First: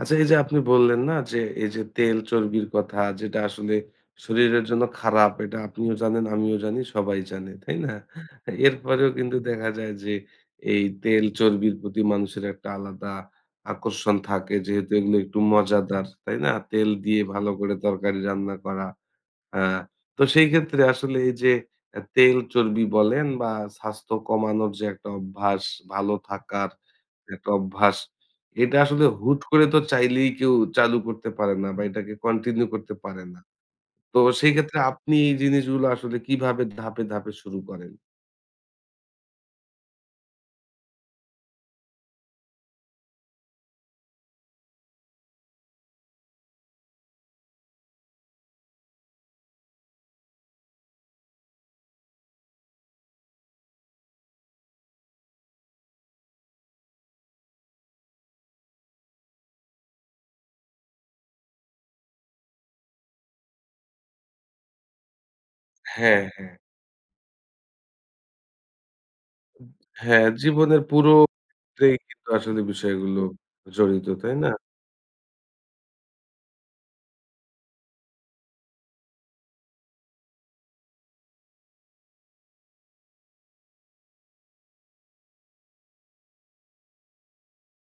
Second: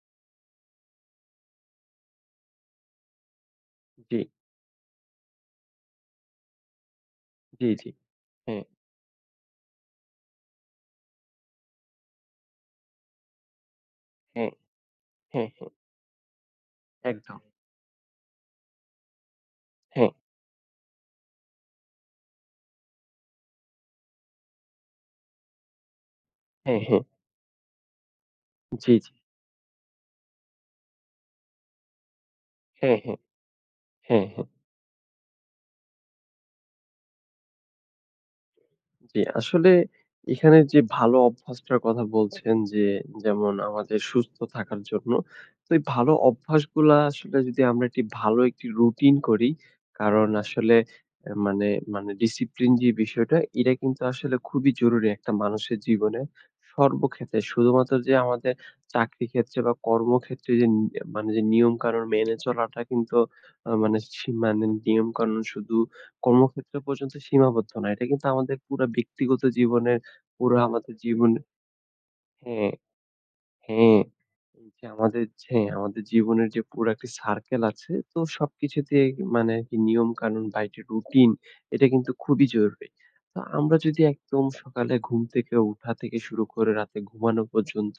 আচ্ছা। এই যে আপনি বললেন না? যে এই যে তেল চর্বির কথা যেটা আসলে জি। শরীরের জন্য খারাপ এটা আপনিও জানেন, আমিও জানি। সবাই জানে। জি, তাই জি। না? হ্যাঁ। এরপরেও কিন্তু দেখা যায় যে এই তেল চর্বির প্রতি মানুষের একটা আলাদা আকর্ষণ হু, থাকে যেহেতু এগুলো একটু হু, হু। মজাদার। তাই না? তেল দিয়ে একদম। ভালো করে তরকারি রান্না করা। আ হ্যাঁ। তো সেই ক্ষেত্রে আসলে এই যে অ্যা তেল চর্বি বলেন বা স্বাস্থ্য কমানোর যে একটা অভ্যাস ভালো থাকার হ্যাঁ, হ্যাঁ। একটা অভ্যাস। এটা জি, আসলে জি। হুট করে তো চাইলেই কেউ চালু করতে পারে না বা এটাকে কন্টিনিউ করতে হ্যাঁ, হ্যাঁ, পারে না। তো হ্যাঁ, হ্যাঁ। সেই ক্ষেত্রে আপনি এই জিনিসগুলো আসলে কিভাবে ধাপে, ধাপে শুরু করেন? জী, আসলে এখানে যে ভালো অভ্যাসটার কথা বলছেন, যে যেমন আমাদের সুস্থ থাকার জন্য। তো এই ভালো অভ্যাসগুলা আসলে যদি আমরা একটি ভালো একটি রুটিন করি কারণ আসলে অ্যা মানে, মানে discipline যে বিষয়টা এটা কিন্তু আসলে খুবই জরুরি একটা মানুষের জীবনে। সর্বক্ষেত্রে শুধুমাত্র যে আমাদের চাকরি ক্ষেত্রে বা কর্মক্ষেত্রে যেন অ্যা মানে যে নিয়মকানুন মেনে চলাটা কিন্তু আ মানে, সিমানেন নিয়মকানুন শুধু হ্যাঁ, হ্যাঁ। কর্মক্ষেত্রে পর্যন্ত সীমাবদ্ধ নয়। এটা কিন্তু আমাদের পুরা ব্যক্তিগত জীবনের হ্যাঁ, পুরা জীবনের আমাদের পুরো জীবনে ক্ষেত্রেই কিন্তু আসলে হ্যাঁ, বিষয়গুলো হ্যাঁ, জড়িত তাই না? হ্যাঁ আমাদের ছে আমাদের জীবনের যে পুরো একটা circle আছে তো সবকিছুতেই মানে আরকি নিয়ম কানুন বা একটি রুটিন এটা কিন্তু খুবই জরুরি। তো আমরা যদি একদম সকালে ঘুম থেকে উঠা থেকে শুরু করে রাতে ঘুমানো পর্যন্ত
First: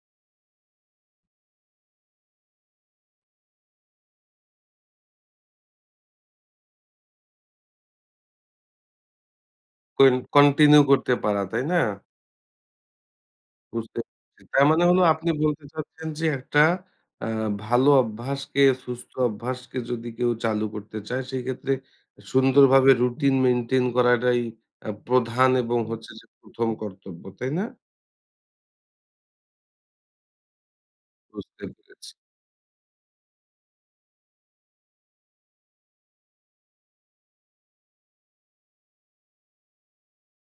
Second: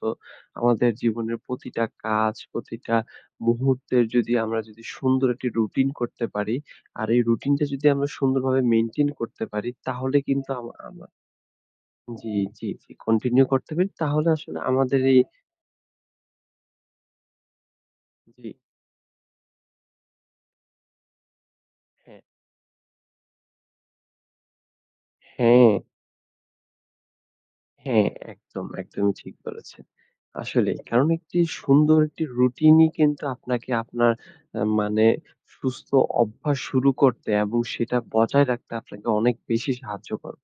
আমাদের জীবনের প্রতিটা কাজ প্রতিটা মুহূর্তের যদি আমরা যদি সুন্দর একটি রুটিন করতে পারি। আর এই রুটিনটা যদি আমরা সুন্দরভাবে মেইনটেইন করতে পারি কইন তাহলে কিন্তু আমা কন্টিনিউ আমা করতে পারা, তাই না? জি, জি, জি। কন্টিনিউ করতে পারি, বুঝতে, তাহলে আসলে তার মানে হলো আমাদের এই আপনি বলতে চাচ্ছেন যে একটা আ ভালো জি। অভ্যাসকে সুস্থ অভ্যাসকে যদি কেউ চালু করতে চায় সেক্ষেত্রে হ্যাঁ। সুন্দরভাবে রুটিন মেইনটেইন করাটাই অ্যা প্রধান হ্যাঁ। এবং হচ্ছে যে ১ম, কর্তব্য, তাই না? হ্যাঁ, একদম একদমই ঠিক বলেছেন। আসলেই কারণ একটি বুঝতে সুন্দর পেরেছি। একটি রুটিনই কিন্তু আপনাকে আপনার অ্যা মানে সুস্থ অভ্যাস শুরু করতে এবং সেটা বজায় রাখতে আপনাকে অনেক বেশি সাহায্য করবে।